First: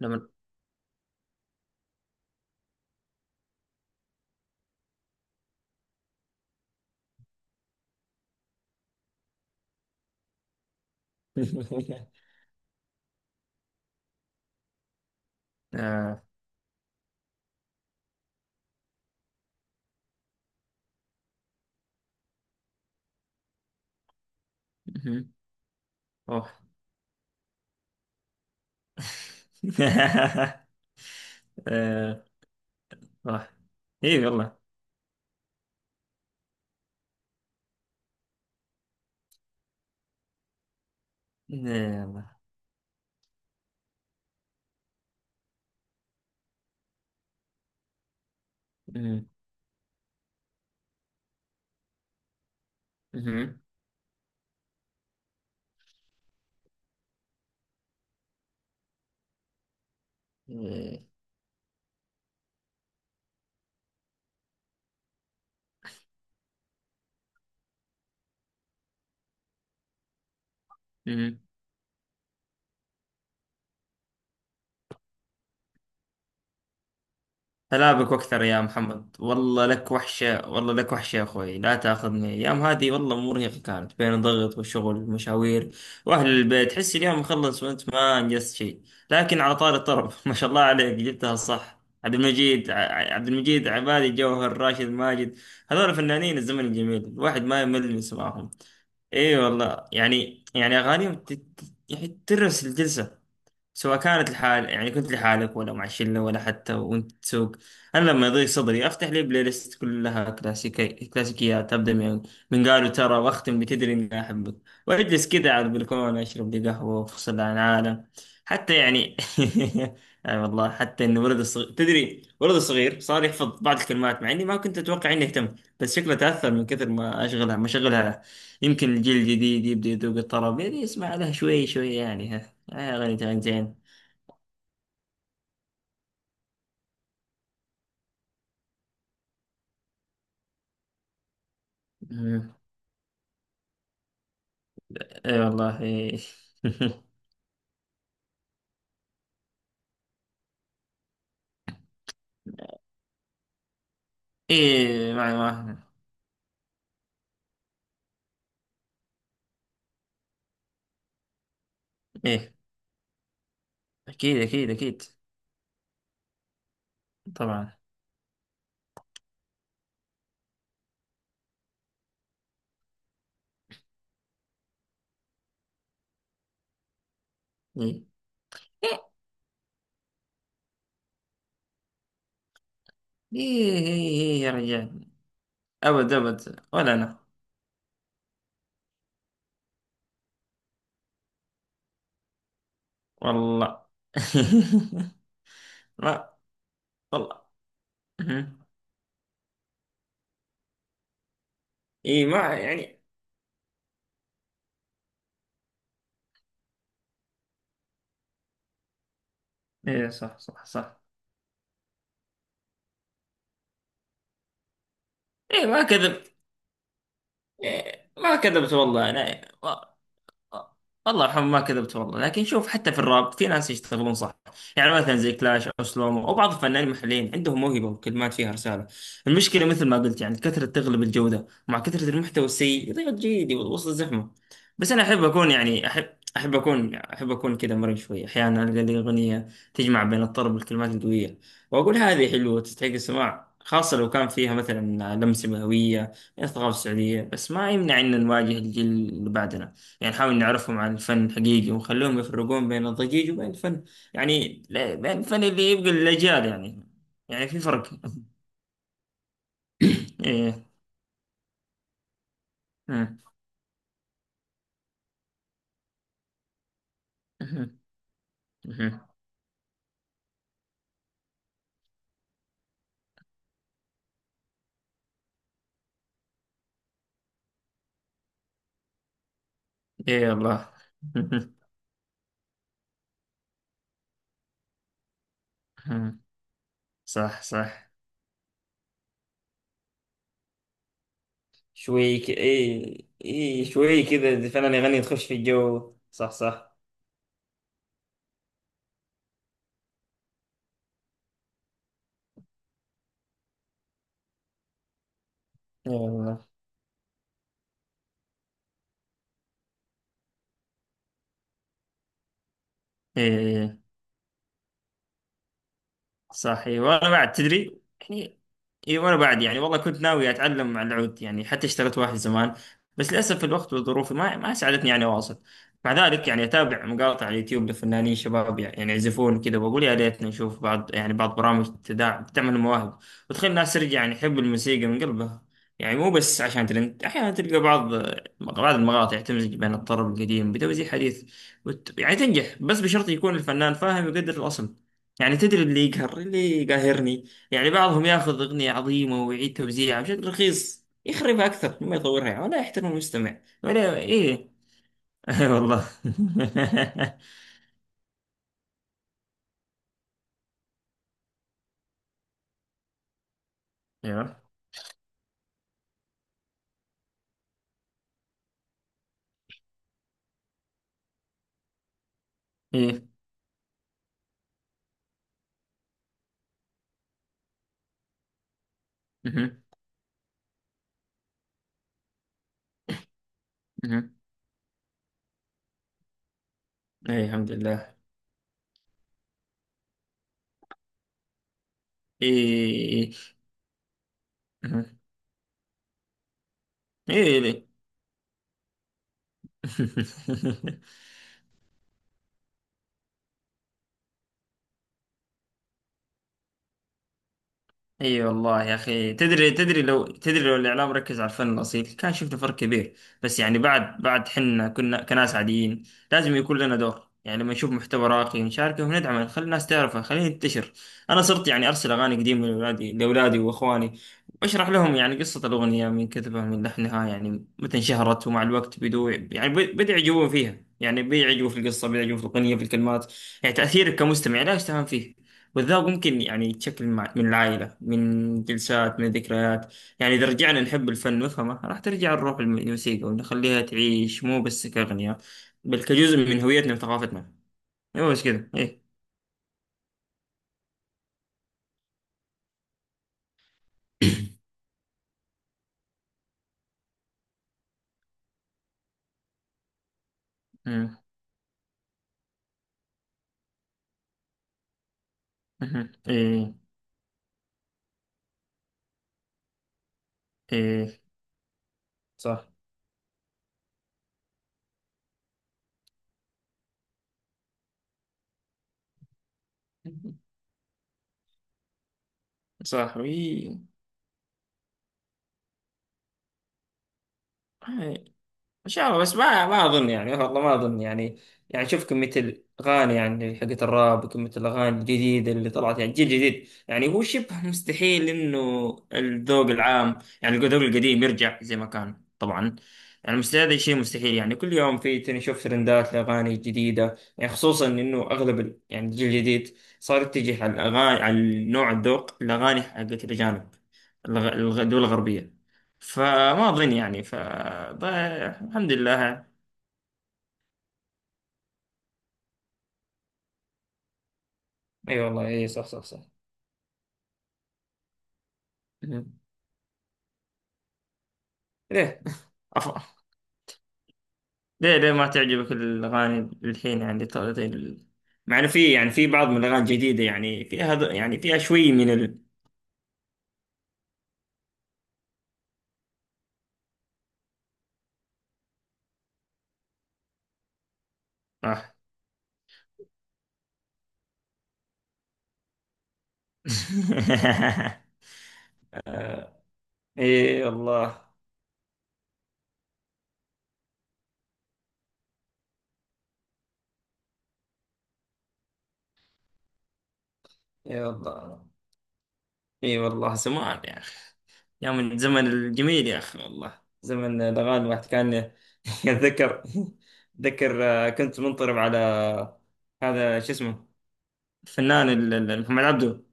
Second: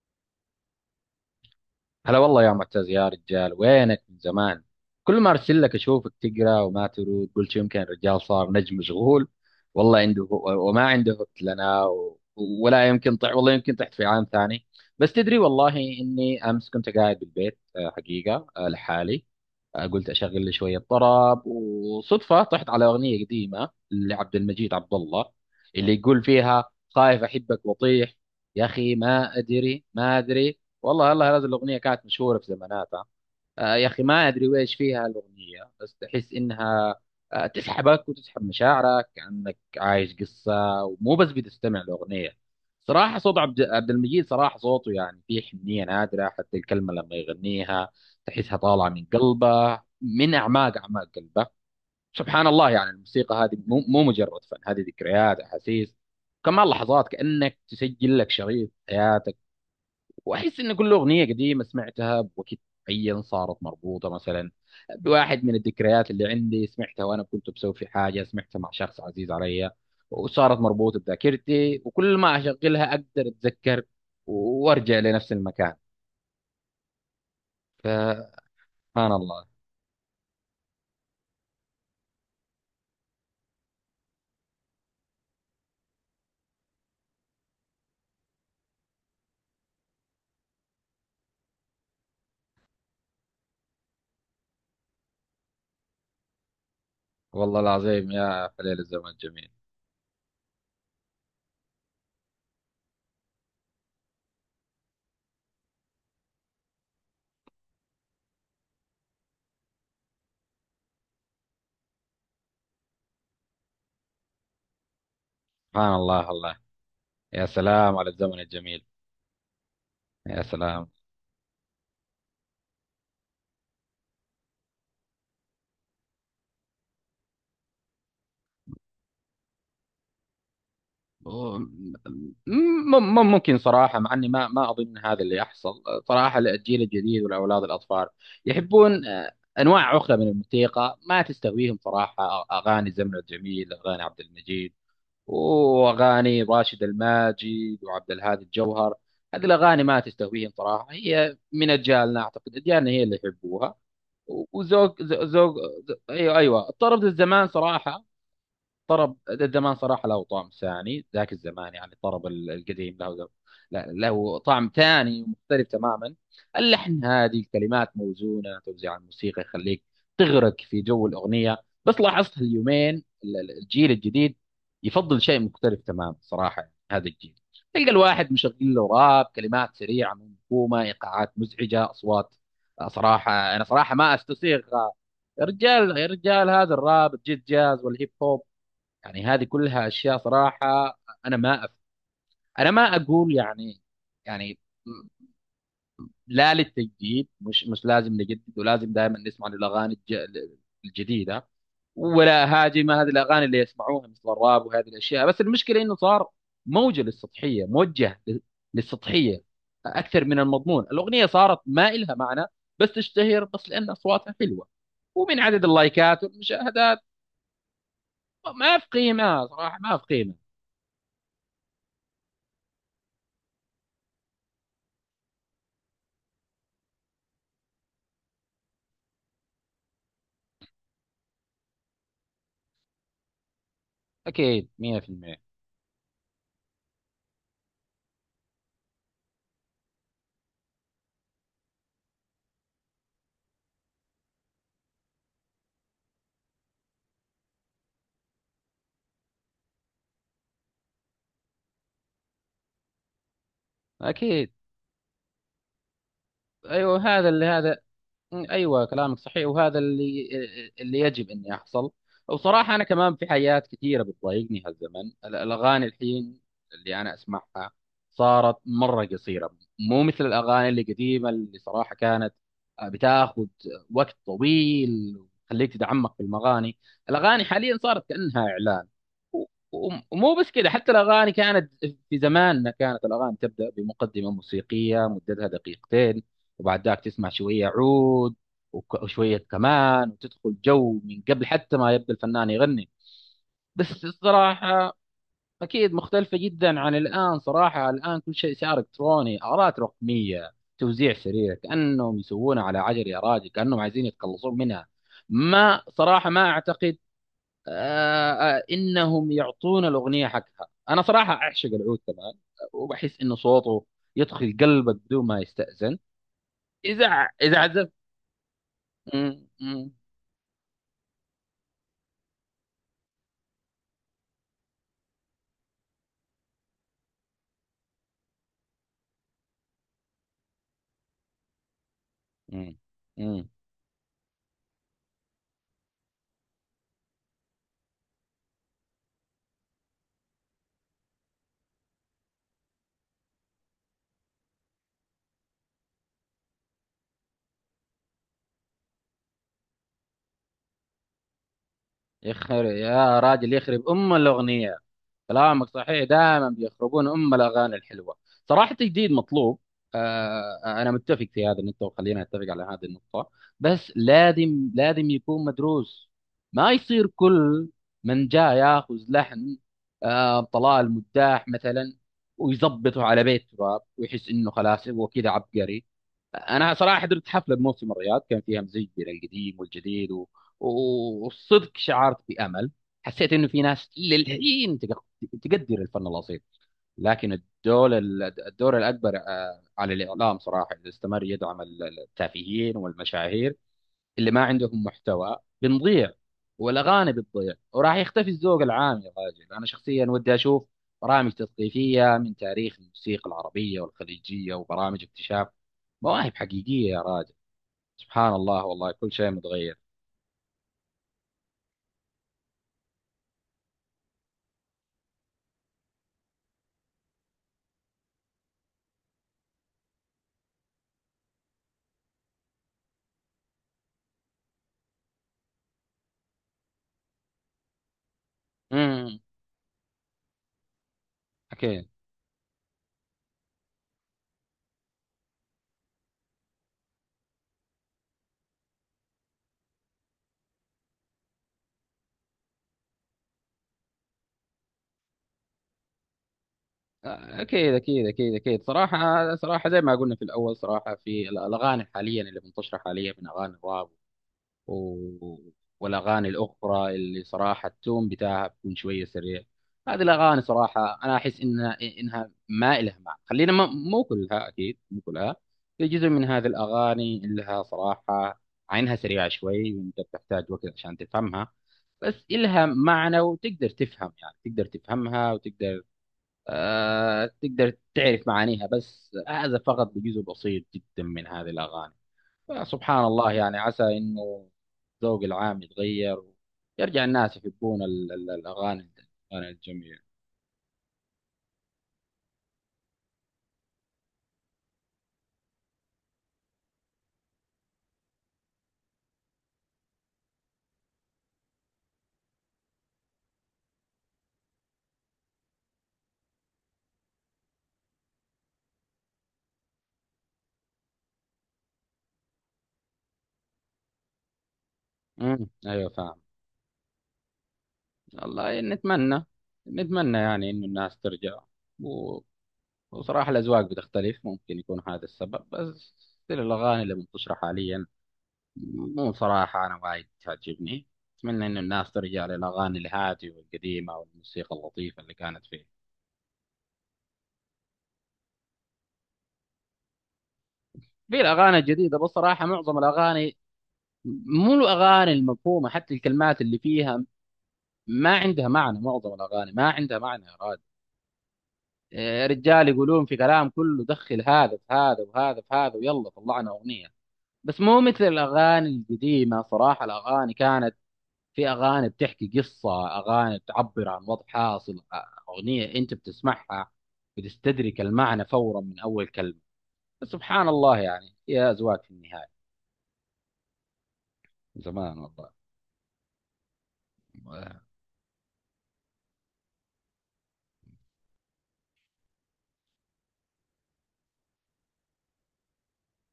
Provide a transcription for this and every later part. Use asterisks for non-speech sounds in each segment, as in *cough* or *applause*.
لما. هلا والله يا معتز يا رجال، وينك من زمان؟ كل ما ارسل لك اشوفك تقرا وما ترد، قلت يمكن الرجال صار نجم مشغول، والله عنده وما عنده وقت لنا، *laughs* ولا يمكن والله يمكن طحت في عام ثاني. بس تدري والله آه. اني امس كنت قاعد بالبيت، حقيقه، لحالي. قلت اشغل لي شويه طرب، وصدفه طحت على اغنيه قديمه لعبد المجيد عبد الله، مهم. اللي يقول أوه. فيها خايف احبك واطيح. يا اخي ما ادري ما *laughs* ادري والله هذه الاغنيه كانت آه. مشهوره في زماناتها. أوه. يا أخي إيه ما أدري والله. ويش فيها الأغنية، بس تحس إنها، تسحبك وتسحب مشاعرك كأنك عايش قصة، ومو بس بتستمع يلا. لأغنية. صراحة صوت عبد المجيد، صراحة صوته يعني فيه حنية نادرة، حتى الكلمة لما يغنيها تحسها طالعة من مهم. قلبه، من أعماق أعماق قلبه. سبحان الله، يعني الموسيقى هذه مهم. مو مجرد فن، هذه ذكريات، أحاسيس كمان، لحظات، كأنك تسجل لك شريط حياتك. واحس ان كل اغنيه قديمه سمعتها بوقت معين صارت مربوطه، مثلا بواحد من الذكريات اللي عندي، سمعتها وانا كنت بسوي في حاجه، سمعتها مع شخص عزيز علي، وصارت مربوطه مهم. بذاكرتي، وكل ما اشغلها اقدر اتذكر وارجع لنفس المكان. هلابك واكثر فسبحان يا محمد، الله. والله لك وحشة، والله لك وحشة يا اخوي. لا تاخذني، ايام هذه والله مرهقة، كانت بين الضغط والشغل والمشاوير واهل البيت. حس اليوم مخلص وانت ما انجزت شيء. لكن على طار الطرب *laughs* ما شاء الله عليك، جبتها صح. عبد المجيد، عبد المجيد، عبادي، جوهر، راشد، ماجد. هذول فنانين الزمن الجميل، الواحد والله ما يمل من العظيم يا سماعهم. خليل، الزمن اي الجميل. والله، يعني اغانيهم يعني ترس الجلسة. سواء كانت لحال، يعني كنت لحالك، ولا مع شلة، ولا حتى وانت تسوق. انا لما يضيق صدري افتح لي بلاي ليست كلها كلاسيكيات، ابدا من قالوا ترى، واختم بتدري اني احبك، واجلس كذا على سبحان البلكونه، الله. اشرب الله لي قهوه وافصل يا عن سلام العالم. على الزمن حتى الجميل. يعني *laughs* يعني يا والله، سلام. حتى انه ولد الصغير، تدري، ولد الصغير صار يحفظ بعض الكلمات، مع اني ما كنت اتوقع اني اهتم، بس شكله تاثر من كثر ما شغلها. يمكن الجيل الجديد يبدا يذوق الطرب، يعني يسمع لها و- شوي شوي، م- يعني. آه أغاني ممكن تمانجين. صراحة، مع أني ما أظن هذا اللي يحصل. صراحة الجيل الجديد والأولاد الأطفال يحبون أنواع أخرى من الموسيقى، ما تستهويهم صراحة مم. أغاني زمن الجميل، أغاني عبد المجيد إيه والله، إيه. وأغاني راشد *laughs* الماجد وعبد الهادي الجوهر. هذه الأغاني ما تستهويهم صراحة، هي من أجيالنا، أعتقد أجيالنا هي اللي يحبوها. وذوق إيه ذوق مع ذوق- ما. أيوه أيوه، الطرب ذا الزمان صراحة، طرب زمان صراحة له طعم ثاني، ذاك الزمان يعني الطرب إيه القديم له، أكيد له طعم أكيد أكيد. ثاني ومختلف تماما. اللحن هادي، طبعا. الكلمات موزونة، توزيع الموسيقى يخليك تغرق في جو الأغنية. بس لاحظت اليومين الجيل الجديد يفضل شيء مختلف تماما صراحة. يعني هذا الجيل تلقى إيه الواحد مشغل له إيه راب، كلمات سريعة منكومة، إيقاعات مزعجة، أصوات. صراحة أنا إيه صراحة إيه، ما إيه يا أستسيغ. رجال. يا رجال يا أبد رجال، أبد، هذا ولا الراب أنا. الجيت جاز والهيب هوب، يعني هذه كلها اشياء صراحه، انا ما أف... انا ما اقول يعني، والله. يعني *laughs* ما. لا للتجديد، والله. مش لازم نجدد مم. ولازم دائما نسمع الجديده. إيه ولا ما هاجم يعني. هذه الاغاني اللي يسمعوها مثل الراب وهذه الاشياء، بس المشكله انه صار موجه للسطحيه، موجه للسطحيه إيه اكثر من صح صح المضمون. صح. الاغنيه صارت ما إلها معنى، بس تشتهر بس لان اصواتها حلوه، ومن عدد إيه ما اللايكات كذبت. والمشاهدات. إيه ما كذبت ما في والله أنا. قيمه صراحه، ما في قيمه. الله يرحمه، ما كذبت والله. لكن شوف، حتى في الراب في ناس يشتغلون صح. يعني مثلا زي كلاش او سلومو، او بعض الفنانين المحليين عندهم موهبه وكلمات فيها رساله. المشكله، مثل ما قلت، يعني الكثره تغلب الجوده، ومع كثره المحتوى السيء يضيع جيدي وسط الزحمه. اكيد. بس انا احب 100%. اكون، يعني احب اكون كذا، مرن شوي، احيانا القى لي اغنيه تجمع بين الطرب والكلمات القويه، واقول هذه حلوه تستحق السماع، خاصة لو كان فيها مثلا لمسة هوية من الثقافة السعودية. بس ما يمنع أن نواجه الجيل اللي بعدنا، يعني نحاول نعرفهم عن الفن حقيقي، ونخليهم يفرقون بين الضجيج وبين الفن، أكيد. يعني بين الفن اللي يبقى للأجيال، يعني أيوه هذا اللي يعني في هذا. فرق. *laughs* أيوه كلامك صحيح، وهذا اللي، إيه. اللي يجب أن يحصل. وبصراحة أنا كمان أمم. في حاجات كثيرة بتضايقني هالزمن، الأغاني الحين اللي أنا أسمعها أمم. صارت أمم. مرة قصيرة، مو مثل الأغاني اللي قديمة، اللي صراحة كانت بتاخذ وقت طويل وتخليك تتعمق في المغاني. الأغاني حاليا صارت كأنها إعلان. و- و- إيه ومو بس كذا، الله. حتى الاغاني *laughs* كانت في زماننا كانت الاغاني تبدا بمقدمه موسيقيه مدتها أمم. دقيقتين، وبعد ذاك تسمع صح شويه صح. عود، وشويه كمان، وتدخل جو من قبل حتى ما يبدا شوي الفنان يغني. إيه إيه شوي بس كذا، الفنان الصراحه يغني تخش في اكيد الجو. صح مختلفه صح. جدا عن الان. صراحه الان كل شيء صار الكتروني، ارات رقميه، توزيع سريع، كانهم يسوونها على عجل، يا راجل كانهم عايزين يتخلصون منها. ما إيه صراحه والله ما اعتقد آه، انهم يعطونا الاغنيه حقها. انا صراحه اعشق العود كمان، وبحس انه إيه. إيه. صوته يدخل قلبك بدون ما يستأذن صحيح، وانا بعد اذا تدري عزف. يعني. اي وانا بعد مم، يعني، والله مم، كنت ناوي اتعلم على العود، يعني حتى اشتغلت واحد زمان. بس للاسف الوقت والظروف ما ساعدتني يعني اواصل. مع ذلك، يعني اتابع مقاطع على اليوتيوب لفنانين شباب، يعني يعزفون كذا، واقول يا ريتنا نشوف بعض، يعني بعض برامج تعمل مم، المواهب، مم. وتخلي الناس ترجع يعني يحب الموسيقى من قلبها، يعني مو بس عشان ترند. احيانا تلقى بعض المقاطع تمزج بين الطرب القديم بتوزيع حديث، يعني تنجح، بس بشرط يكون الفنان فاهم ويقدر الاصل. يعني تدري، اللي يقاهرني، يعني بعضهم ياخذ أغنية عظيمة ويعيد توزيعها بشكل رخيص، يخربها أكثر مما يطورها، ولا يخرب يحترم يا المستمع راجل، يخرب ولا ام إيه. الاغنيه، *laughs* إيه كلامك والله. صحيح، دائما بيخربون ام الاغاني الحلوه. صراحه تجديد مطلوب، انا متفق في هذا النقطه، وخلينا نتفق على هذه النقطه، بس *laughs* أيوه. لازم يكون مدروس، ما يصير كل من جاء ياخذ لحن، طلال مداح مثلا، ويظبطه إيه. على بيت تراب ويحس انه خلاص هو كذا عبقري. انا صراحه حضرت حفله بموسم الرياض، كان فيها مزيج بين القديم مهم. والجديد، والصدق شعرت بامل، حسيت انه في ناس مهم. للحين تقدر الفن الاصيل، إيه لكن الحمد الدور لله. الدور الاكبر، على الاعلام صراحه، اذا استمر يدعم إيه التافهين إيه إيه. والمشاهير اللي ما عندهم مهم. محتوى، بنضيع، والاغاني إيه بتضيع، ليه؟ وراح يختفي الذوق العام يا راجل. انا شخصيا ودي اشوف *laughs* برامج تثقيفيه من تاريخ الموسيقى العربيه والخليجيه، وبرامج اكتشاف مواهب حقيقيه يا راجل. اي سبحان والله الله يا والله، كل اخي، شيء تدري متغير. تدري لو تدري لو الاعلام ركز على الفن الاصيل كان شفنا فرق كبير. بس يعني، بعد حنا كنا كناس عاديين، لازم يكون لنا دور، يعني لما نشوف محتوى راقي نشاركه وندعمه، نخلي الناس تعرفه، خليه ينتشر. انا صرت يعني ارسل اغاني قديمه لاولادي واخواني، واشرح لهم يعني قصه الاغنيه، من كتبها، من لحنها، يعني متى انشهرت. ومع الوقت بدو امم، يعني بدأوا يعجبون فيها، يعني بيعجبوا في اكيد القصه، بيعجبوا في الاغنيه، في الكلمات. يعني تاثيرك كمستمع لا يستهان فيه، والذوق ممكن يعني يتشكل من العائلة، من جلسات، من ذكريات. يعني إذا رجعنا نحب الفن وفهمه، راح ترجع الروح الموسيقى ونخليها تعيش، مو بس كأغنية بل كجزء من هويتنا وثقافتنا. اكيد إيه، اكيد مو بس اكيد كذا، اكيد. إيه. صراحه صراحه زي ما قلنا في الاول، صراحه في الاغاني حاليا اللي منتشره حاليا من اغاني الراب، و... والاغاني الاخرى اللي صراحه التون بتاعها بيكون شويه سريع، هذه الاغاني مم. صراحه انا احس انها ما لها معنى. خلينا ما... مو كلها، اكيد مو كلها، في مهم. جزء من هذه إيه الاغاني لها صراحه، عينها سريعه شوي وانت بتحتاج وقت عشان إيه. تفهمها، بس صح إلها معنى وتقدر تفهم، يعني تقدر تفهمها وتقدر، تقدر تعرف معانيها، بس هذا فقط بجزء بسيط جدا من هذه الأغاني. صح. فسبحان الله، يعني وي. عسى إنه الذوق العام يتغير، ويرجع الناس يحبون ال- ال- ان شاء الأغاني الله، بس ما الأغاني ما اظن الجميلة. يعني، والله ما اظن يعني. يعني شوف كميه الاغاني، يعني حقت الراب، وكميه الاغاني الجديده اللي طلعت، يعني جيل جديد، يعني هو شبه *laughs* مستحيل انه الذوق العام، يعني الذوق القديم يرجع زي ما كان، طبعا. يعني مستحيل، هذا شيء مستحيل. يعني كل يوم في نشوف ترندات لاغاني جديده، يعني خصوصا انه اغلب يعني الجيل الجديد صار يتجه على الاغاني، على نوع الذوق، الاغاني حقت الاجانب، الدول الغربيه. امم، أيوة فاهم. فما أظن يعني. والله الحمد نتمنى، لله. نتمنى يعني إنه الناس ترجع، و- وصراحة الأذواق بتختلف، ممكن يكون أي هذا والله، السبب، أي. صح صح بس صح. still الأغاني اللي منتشرة حاليا مو مم. صراحة أنا وايد تعجبني. أتمنى إن الناس ليه ترجع للأغاني أف... الهادية والقديمة والموسيقى ليه ليه اللطيفة ما اللي كانت تعجبك فيه. الأغاني الحين، يعني طلعت مع إنه في بعض من الأغاني الجديدة، يعني فيها هذا، يعني في فيها الأغاني شوي من الجديدة ال بصراحة معظم الأغاني، مو الأغاني المفهومة، حتى الكلمات اللي فيها ما عندها معنى، معظم الأغاني ما عندها معنى يا راد. آه. إيه، رجال يقولون في كلام كله، دخل هذا في هذا وهذا في هذا، ويلا طلعنا أغنية. بس مو مثل الأغاني *laughs* آه، القديمة. صراحة الأغاني إي كانت، والله، في اغاني بتحكي قصه، اغاني تعبر عن وضع حاصل، اغنيه انت بتسمعها بتستدرك المعنى فورا من اول كلمه. سبحان الله، إي يعني والله، يا ازواج في النهايه، اي والله زمان يا اخي. يا زمان من زمن والله. الجميل يا اخي، والله زمن الاغاني الواحد كان *laughs* يتذكر. ذكر كنت منطرب على هذا، شو اسمه، الفنان محمد عبده،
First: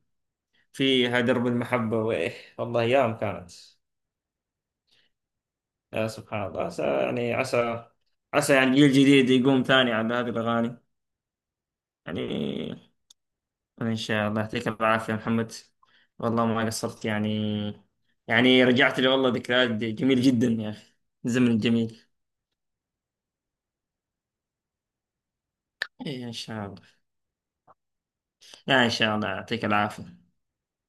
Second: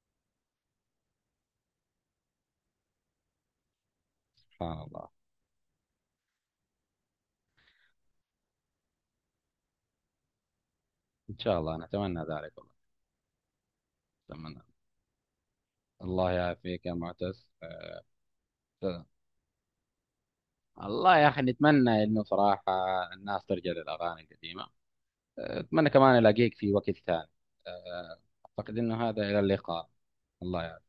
فيها درب المحبة. وايه والله، ايام كانت. سبحان الله. يا سبحان الله، عسى يعني الجيل الجديد يقوم ثاني على هذه الاغاني، ان شاء الله نتمنى ذلك والله، يعني. إن شاء الله نتمنى. يعطيك العافية يا محمد، الله والله ما يعافيك يا قصرت، يعني معتز. يعني رجعت أه، لي والله ذكريات جميلة جدا يا أخي. الله يا اخي، زمن جميل. نتمنى انه صراحه الناس ترجع للاغاني القديمه. اتمنى كمان إيه إن الاقيك شاء في الله. وقت ثاني. أه، اعتقد لا، إن انه شاء هذا الله الى يعطيك اللقاء. العافية. الله.